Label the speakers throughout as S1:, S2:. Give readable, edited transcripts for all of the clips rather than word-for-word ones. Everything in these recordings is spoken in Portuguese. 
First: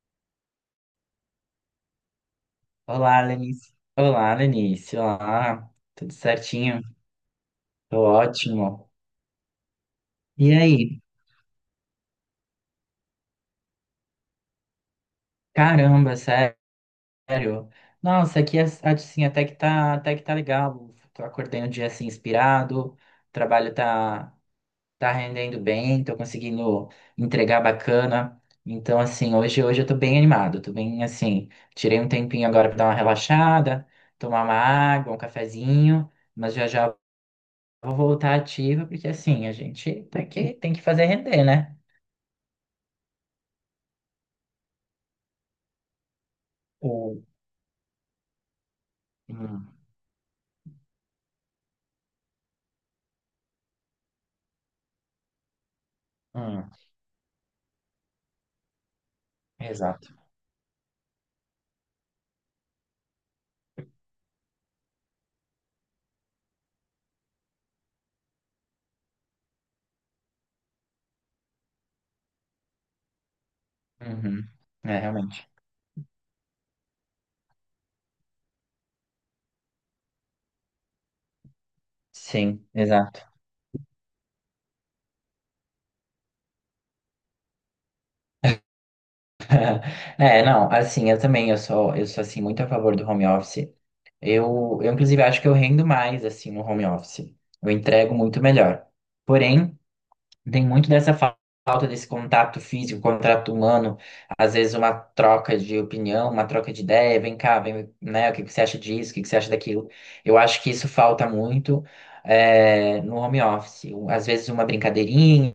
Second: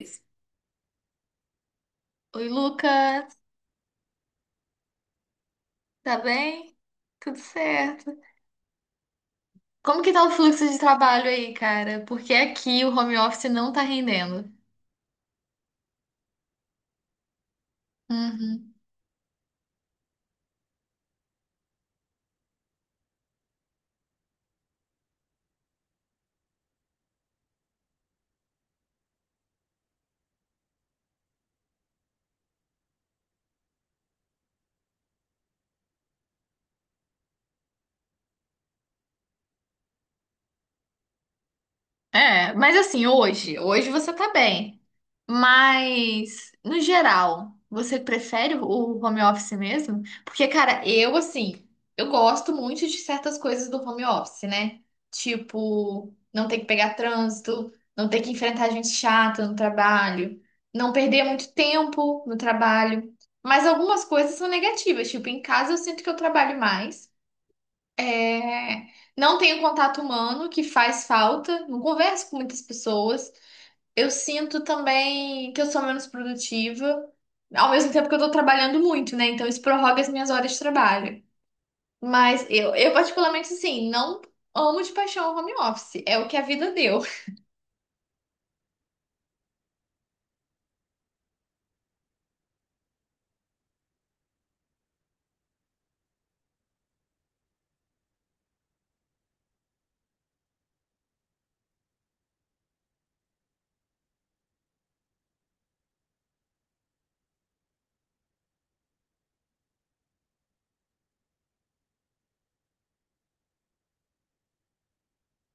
S1: Oi,
S2: Olá,
S1: Lucas,
S2: Lenice. Olá, Lenice. Olá, tudo
S1: tá bem?
S2: certinho?
S1: Tudo
S2: Tô
S1: certo.
S2: ótimo.
S1: Como que tá o
S2: E
S1: fluxo de
S2: aí?
S1: trabalho aí, cara? Porque aqui o home office não tá rendendo.
S2: Caramba, sério? Nossa, aqui
S1: Uhum.
S2: assim, até que tá legal. Tô acordei um dia assim inspirado, o trabalho tá rendendo bem, tô conseguindo entregar bacana. Então, assim, hoje eu tô bem animado, tô bem assim, tirei um tempinho agora pra dar uma relaxada, tomar uma água, um cafezinho, mas já já vou voltar ativa, porque assim, a gente tem que fazer render, né?
S1: É, mas assim, hoje você tá bem. Mas, no
S2: O...
S1: geral, você prefere o home office
S2: Hum,
S1: mesmo? Porque, cara, eu, assim, eu gosto muito de certas coisas do home office, né? Tipo, não ter que
S2: hum,
S1: pegar trânsito, não ter que enfrentar gente chata no
S2: exato.
S1: trabalho, não perder muito tempo no trabalho. Mas algumas coisas são negativas. Tipo, em casa eu sinto que eu trabalho mais. É, não tenho contato humano, que faz falta, não converso com muitas pessoas. Eu
S2: Uhum.
S1: sinto
S2: É, realmente.
S1: também que eu sou menos produtiva, ao mesmo tempo que eu tô trabalhando muito, né? Então isso prorroga as minhas horas de trabalho. Mas
S2: Sim,
S1: eu
S2: exato.
S1: particularmente, assim, não amo de paixão o home office, é o que a vida deu.
S2: É, não, assim, eu também, eu sou, assim, muito a favor do home office. Eu, inclusive, acho que eu rendo mais, assim, no home office. Eu entrego muito melhor. Porém, tem muito dessa falta desse contato físico, contato humano, às vezes uma troca de opinião, uma troca de ideia, vem cá, vem, né, o que que você acha disso, o que que você acha daquilo. Eu acho que isso falta muito, no home office. Às vezes uma brincadeirinha,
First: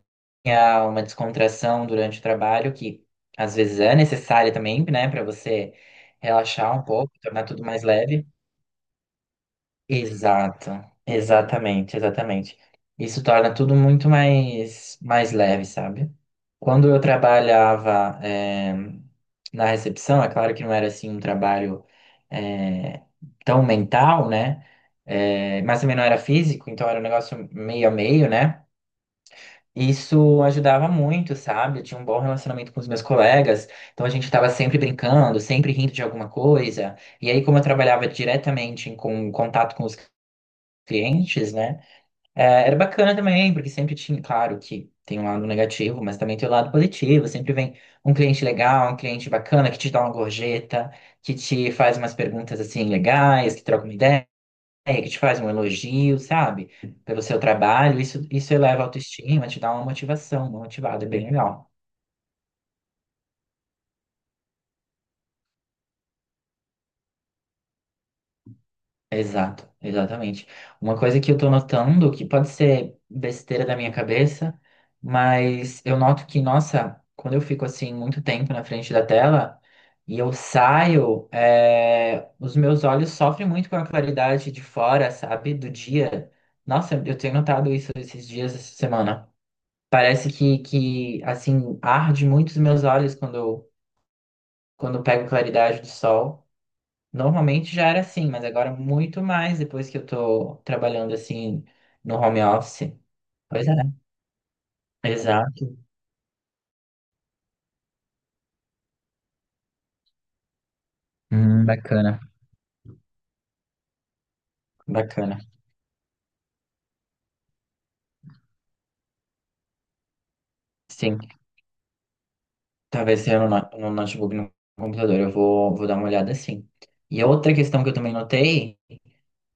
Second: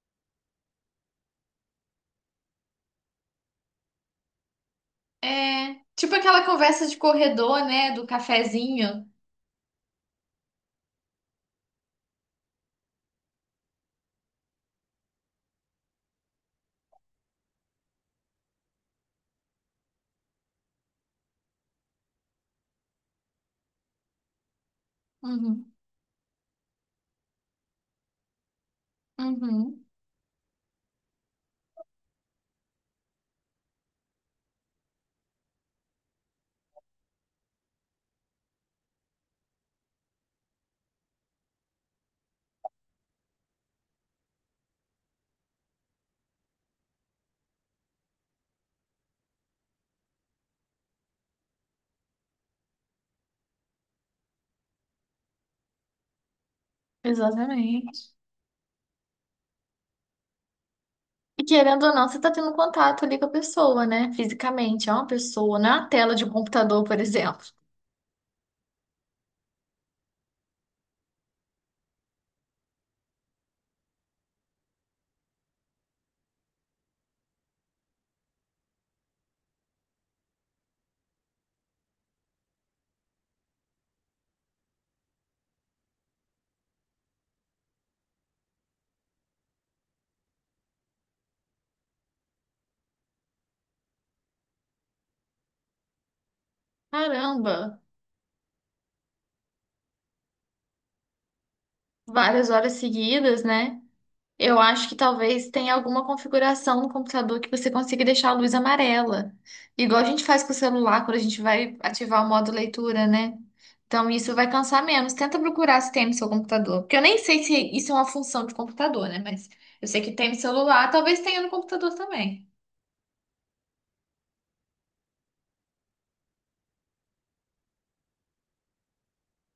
S2: uma descontração durante o trabalho, que às vezes é necessária também, né, para você
S1: É, tipo aquela
S2: relaxar um
S1: conversa de
S2: pouco, tornar tudo
S1: corredor,
S2: mais
S1: né? Do
S2: leve.
S1: cafezinho.
S2: Exato, exatamente, exatamente. Isso torna tudo muito mais leve, sabe? Quando eu trabalhava, na recepção, é claro que não era assim um trabalho, eh, tão mental, né? Eh,
S1: Uhum,
S2: mas também não era físico, então era um negócio meio a meio, né?
S1: uhum,
S2: Isso ajudava muito, sabe? Eu tinha um bom relacionamento com os meus colegas, então a gente estava sempre brincando, sempre rindo de alguma coisa. E aí, como eu trabalhava diretamente com contato com os clientes, né? É, era bacana também, porque sempre tinha, claro que tem um lado negativo, mas também tem o lado positivo. Sempre vem um cliente legal, um cliente bacana que te dá uma gorjeta, que te faz umas perguntas assim legais, que troca uma ideia, que te faz um elogio, sabe? Pelo seu trabalho.
S1: exatamente.
S2: Isso eleva a autoestima, te dá uma motivação, uma motivada, é bem
S1: E
S2: legal.
S1: querendo ou não, você tá tendo contato ali com a pessoa, né? Fisicamente, é uma pessoa, não é uma tela de um computador, por exemplo.
S2: Exato, exatamente. Uma coisa que eu tô notando, que pode ser besteira da minha cabeça, mas eu noto que, nossa, quando eu fico assim muito tempo na frente da tela e eu saio, é, os meus olhos sofrem muito com a claridade de fora, sabe, do dia. Nossa, eu tenho notado isso esses dias, essa semana. Parece que, assim, arde muito os meus olhos quando eu pego claridade do sol. Normalmente
S1: Caramba,
S2: já era assim, mas agora é muito mais depois que eu tô trabalhando assim no home
S1: várias horas
S2: office.
S1: seguidas,
S2: Pois é.
S1: né? Eu acho que talvez
S2: Exato.
S1: tenha alguma configuração no computador que você consiga deixar a luz amarela. Igual a gente faz com o celular quando a gente vai
S2: Bacana.
S1: ativar o modo leitura, né? Então isso vai cansar menos. Tenta
S2: Bacana.
S1: procurar se tem no seu computador. Porque eu nem sei se isso é uma função de computador, né? Mas eu sei que tem no celular,
S2: Sim.
S1: talvez tenha no computador também.
S2: Talvez seja no, no notebook, no computador. Eu vou dar uma olhada assim. E a outra questão que eu também notei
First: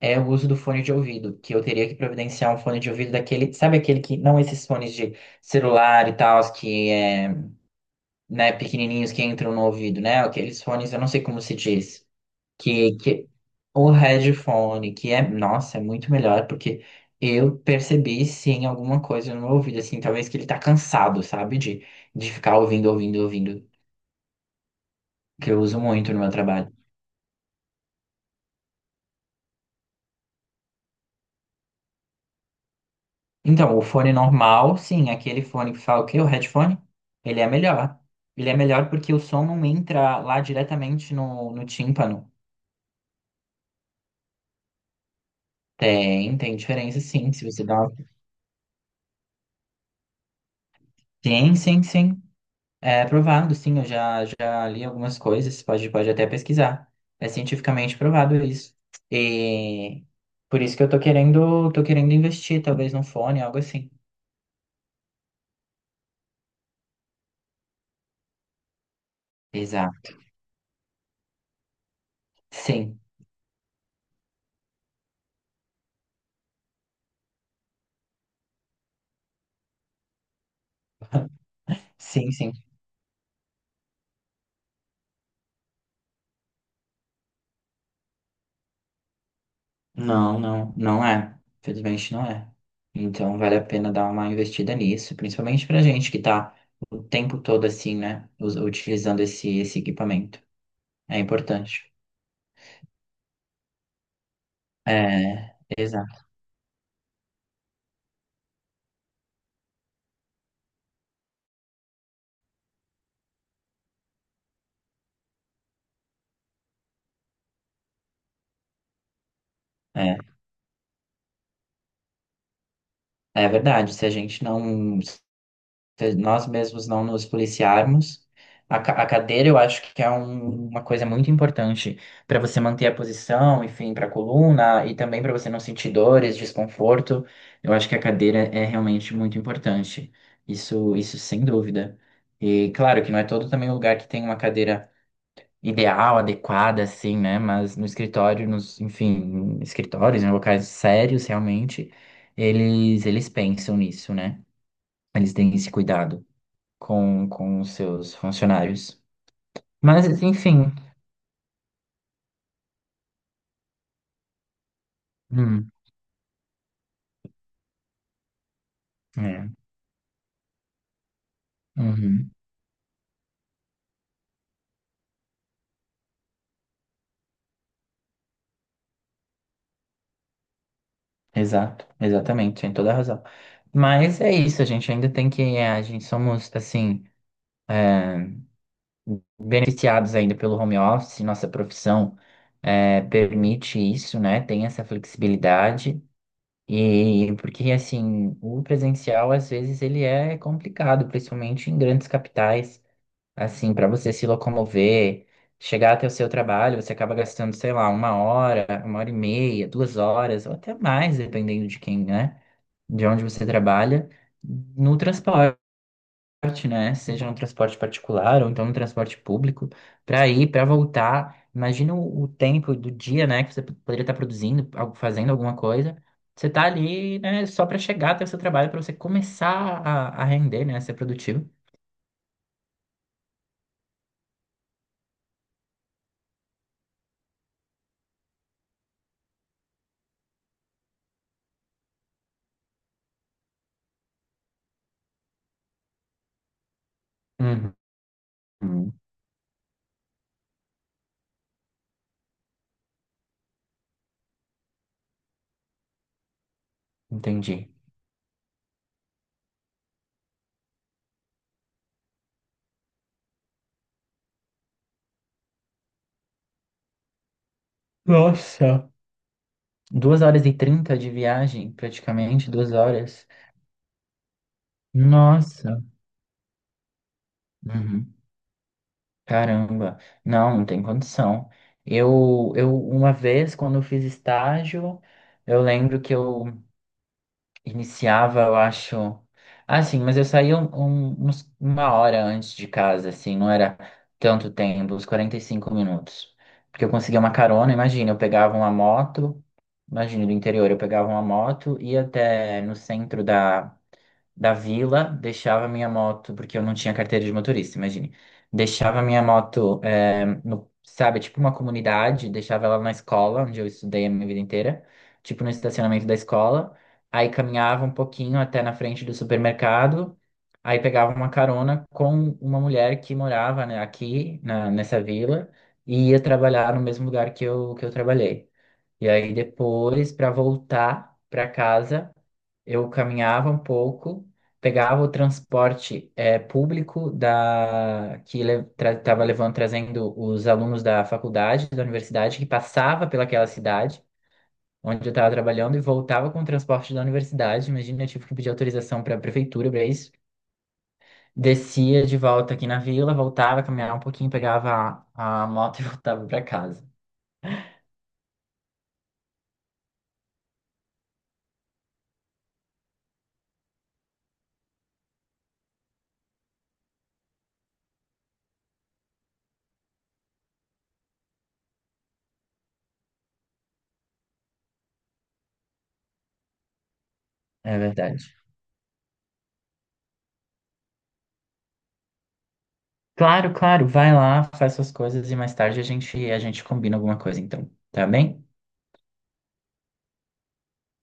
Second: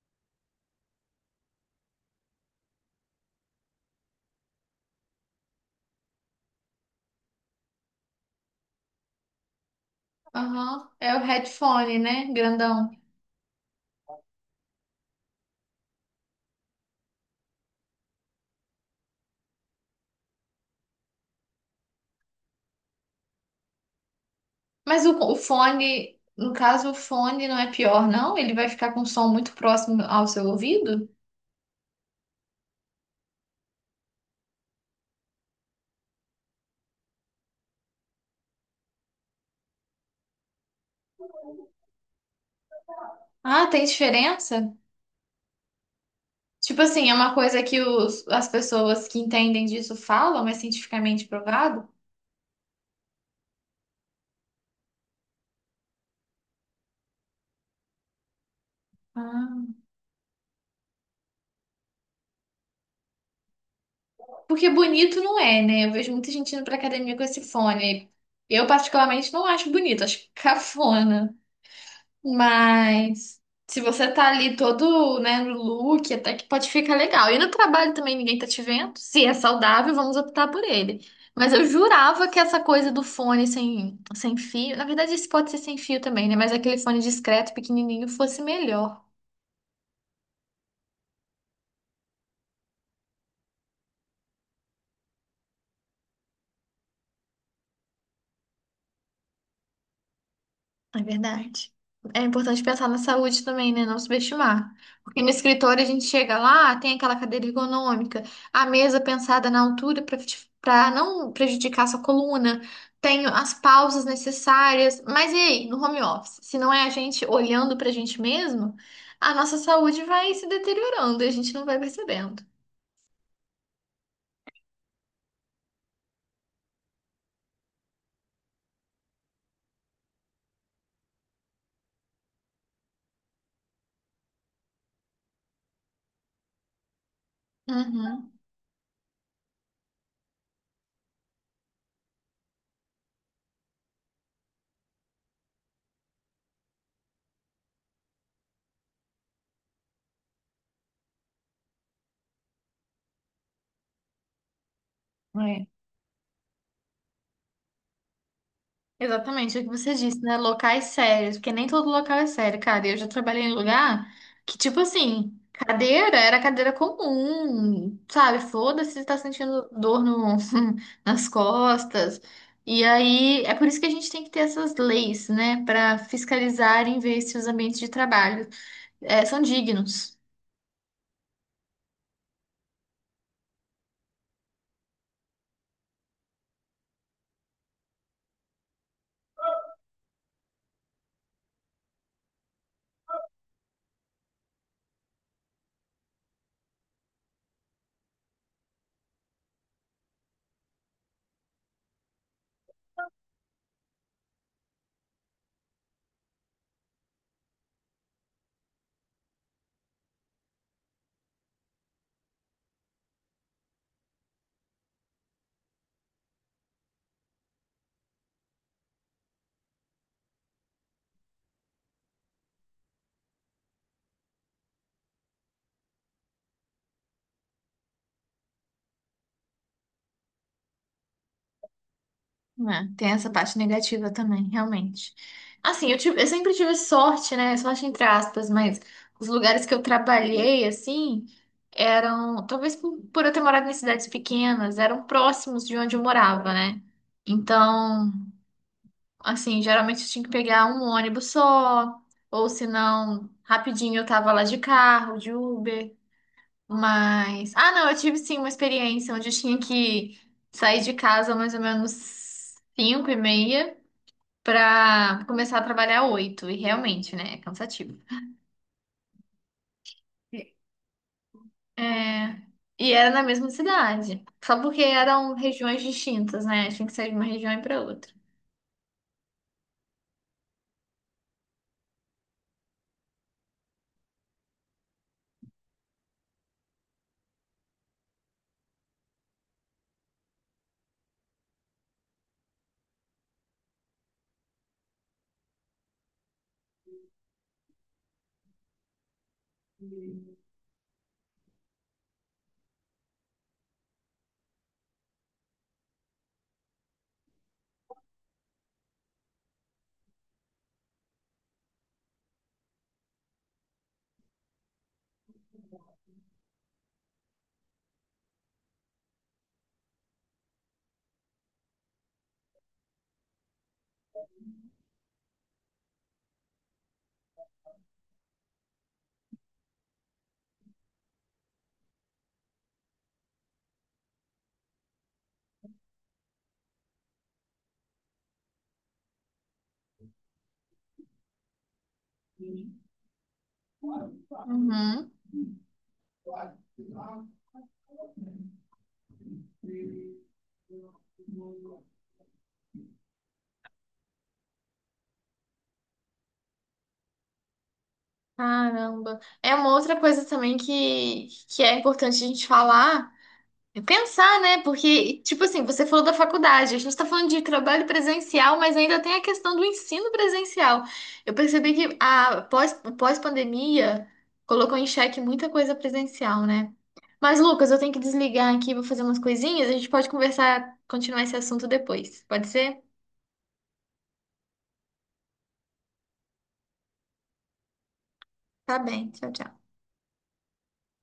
S2: é o uso do fone de ouvido, que eu teria que providenciar um fone de ouvido daquele, sabe aquele que, não esses fones de celular e tal, que é, né, pequenininhos que entram no ouvido, né? Aqueles
S1: Aham.
S2: fones, eu não
S1: É o
S2: sei como se
S1: headphone,
S2: diz.
S1: né? Grandão.
S2: Que o headphone, que é, nossa, é muito melhor, porque eu percebi sim alguma coisa no meu ouvido, assim, talvez que ele tá cansado, sabe, de ficar ouvindo, ouvindo, ouvindo,
S1: Mas o
S2: que eu uso muito
S1: fone,
S2: no meu
S1: no
S2: trabalho.
S1: caso, o fone não é pior, não? Ele vai ficar com um som muito próximo ao seu ouvido?
S2: Então, o fone normal, sim, aquele fone que fala o quê? O headphone, ele é melhor. Ele é melhor porque o som não entra lá diretamente no, no tímpano.
S1: Ah, tem diferença?
S2: Tem
S1: Tipo
S2: diferença,
S1: assim, é
S2: sim,
S1: uma
S2: se
S1: coisa
S2: você
S1: que
S2: dá uma...
S1: as pessoas que entendem disso falam, é cientificamente
S2: Sim, sim,
S1: provado?
S2: sim. É provado, sim, eu já li algumas coisas, pode até pesquisar. É cientificamente provado isso.
S1: Ah.
S2: E por isso que eu tô querendo investir, talvez num fone, algo assim.
S1: Porque bonito não é, né? Eu vejo muita gente indo pra academia com esse fone. Eu, particularmente, não acho bonito,
S2: Exato.
S1: acho cafona.
S2: Sim,
S1: Mas se você tá ali todo, né, no look, até que pode ficar legal. E no trabalho também ninguém tá te vendo. Se é saudável, vamos optar por ele. Mas eu jurava
S2: sim,
S1: que
S2: sim.
S1: essa coisa do fone sem fio, na verdade esse pode ser sem fio também, né? Mas aquele fone discreto, pequenininho, fosse melhor.
S2: Não, não, não é. Felizmente não é. Então vale a pena dar uma investida nisso, principalmente pra gente que tá o tempo todo assim, né, utilizando esse equipamento.
S1: É
S2: É
S1: verdade.
S2: importante.
S1: É importante pensar na saúde também, né? Não subestimar. Porque no
S2: É,
S1: escritório a gente
S2: exato.
S1: chega lá, tem aquela cadeira ergonômica, a mesa pensada na altura para não prejudicar sua coluna, tem as pausas necessárias. Mas e aí, no home office? Se não é a gente olhando para a gente mesmo, a nossa saúde
S2: É,
S1: vai se deteriorando e a gente não vai percebendo.
S2: é verdade. Se nós mesmos não nos policiarmos. A cadeira eu acho que é uma coisa muito importante para você manter a posição, enfim, para a coluna e também para você não sentir dores, desconforto. Eu acho que a
S1: Uhum.
S2: cadeira é realmente muito importante. Isso sem dúvida. E claro que não é todo também o lugar que tem uma cadeira ideal, adequada, assim, né? Mas no escritório, nos, enfim, escritórios, em locais sérios, realmente, eles pensam nisso, né? Eles têm
S1: É.
S2: esse cuidado com os seus funcionários.
S1: Exatamente, é o que você
S2: Mas,
S1: disse, né?
S2: enfim.
S1: Locais sérios, porque nem todo local é sério, cara. Eu já trabalhei em lugar que, tipo assim,
S2: Hum,
S1: cadeira era cadeira comum, sabe? Foda-se se tá
S2: é,
S1: sentindo dor no, nas costas.
S2: uhum,
S1: E aí, é por isso que a gente tem que ter essas leis, né? Pra fiscalizar e ver se os ambientes de trabalho eh, são dignos.
S2: exato, exatamente, tem toda a razão. Mas é isso, a gente ainda tem que. A gente somos, assim, beneficiados ainda pelo home office, nossa profissão é, permite isso, né? Tem essa flexibilidade. E porque, assim, o presencial, às vezes, ele é complicado, principalmente em grandes capitais. Assim, para você se locomover, chegar até o seu trabalho, você acaba gastando, sei lá, uma hora e meia, 2 horas, ou até mais, dependendo de quem, né? De onde você trabalha, no transporte, né? Seja no transporte particular ou então no transporte público, para ir, para voltar. Imagina o tempo do dia, né? Que você poderia estar produzindo, fazendo alguma coisa. Você tá ali, né, só para chegar até o seu trabalho, para você começar a render, né, a ser produtivo.
S1: É, tem essa parte negativa também, realmente. Assim, eu sempre tive sorte, né? Sorte entre aspas, mas os lugares que eu trabalhei, assim, eram, talvez por eu ter morado em cidades pequenas, eram próximos de onde eu morava, né? Então,
S2: Uhum.
S1: assim, geralmente eu tinha que pegar um ônibus só, ou se não, rapidinho eu tava lá de carro, de Uber. Mas,
S2: Entendi.
S1: ah, não, eu tive sim uma experiência onde eu tinha que sair de casa mais ou menos 5:30 pra começar a trabalhar 8h. E realmente, né? É cansativo.
S2: Nossa, 2h30 de viagem,
S1: É,
S2: praticamente, duas
S1: e era na
S2: horas.
S1: mesma cidade. Só porque eram
S2: Nossa,
S1: regiões distintas, né? Tinha que sair de uma região e pra outra.
S2: uhum. Caramba, não, não tem condição. Eu, uma vez, quando eu fiz estágio, eu lembro que eu iniciava, eu acho. Ah, sim, mas eu saía uma hora antes de casa, assim, não era tanto tempo, uns 45 minutos. Porque eu conseguia uma carona, imagina, eu pegava uma moto, imagina, do interior, eu pegava uma moto, ia até no centro da vila, deixava minha moto, porque eu não tinha carteira de motorista, imagine. Deixava minha moto, é, no, sabe, tipo uma comunidade, deixava ela na escola, onde eu estudei a minha vida inteira, tipo no estacionamento da escola. Aí caminhava um pouquinho até na frente do supermercado, aí pegava uma carona com uma mulher que morava, né, aqui nessa vila e ia trabalhar no mesmo lugar que eu trabalhei. E aí depois, para voltar para casa, eu caminhava um pouco, pegava o transporte público da que estava levando, trazendo os alunos da faculdade, da universidade, que passava pelaquela cidade onde eu
S1: Uhum.
S2: estava trabalhando e voltava com o transporte da universidade. Imagina, eu tive que pedir autorização para a prefeitura para isso. Descia de volta aqui na vila, voltava, caminhava um pouquinho, pegava a moto e voltava para casa.
S1: Caramba. É uma outra coisa também que é importante a gente falar. Pensar, né? Porque, tipo assim, você falou da faculdade, a gente tá falando de trabalho presencial, mas ainda tem a questão do ensino presencial. Eu percebi que a pós-pandemia colocou em xeque muita coisa presencial, né? Mas, Lucas,
S2: É
S1: eu tenho que
S2: verdade.
S1: desligar aqui, vou fazer umas coisinhas, a gente pode conversar, continuar esse assunto depois. Pode ser?
S2: Claro, claro, vai lá, faz suas coisas e mais tarde a gente combina alguma coisa, então. Tá bem?
S1: Tá bem, tchau, tchau.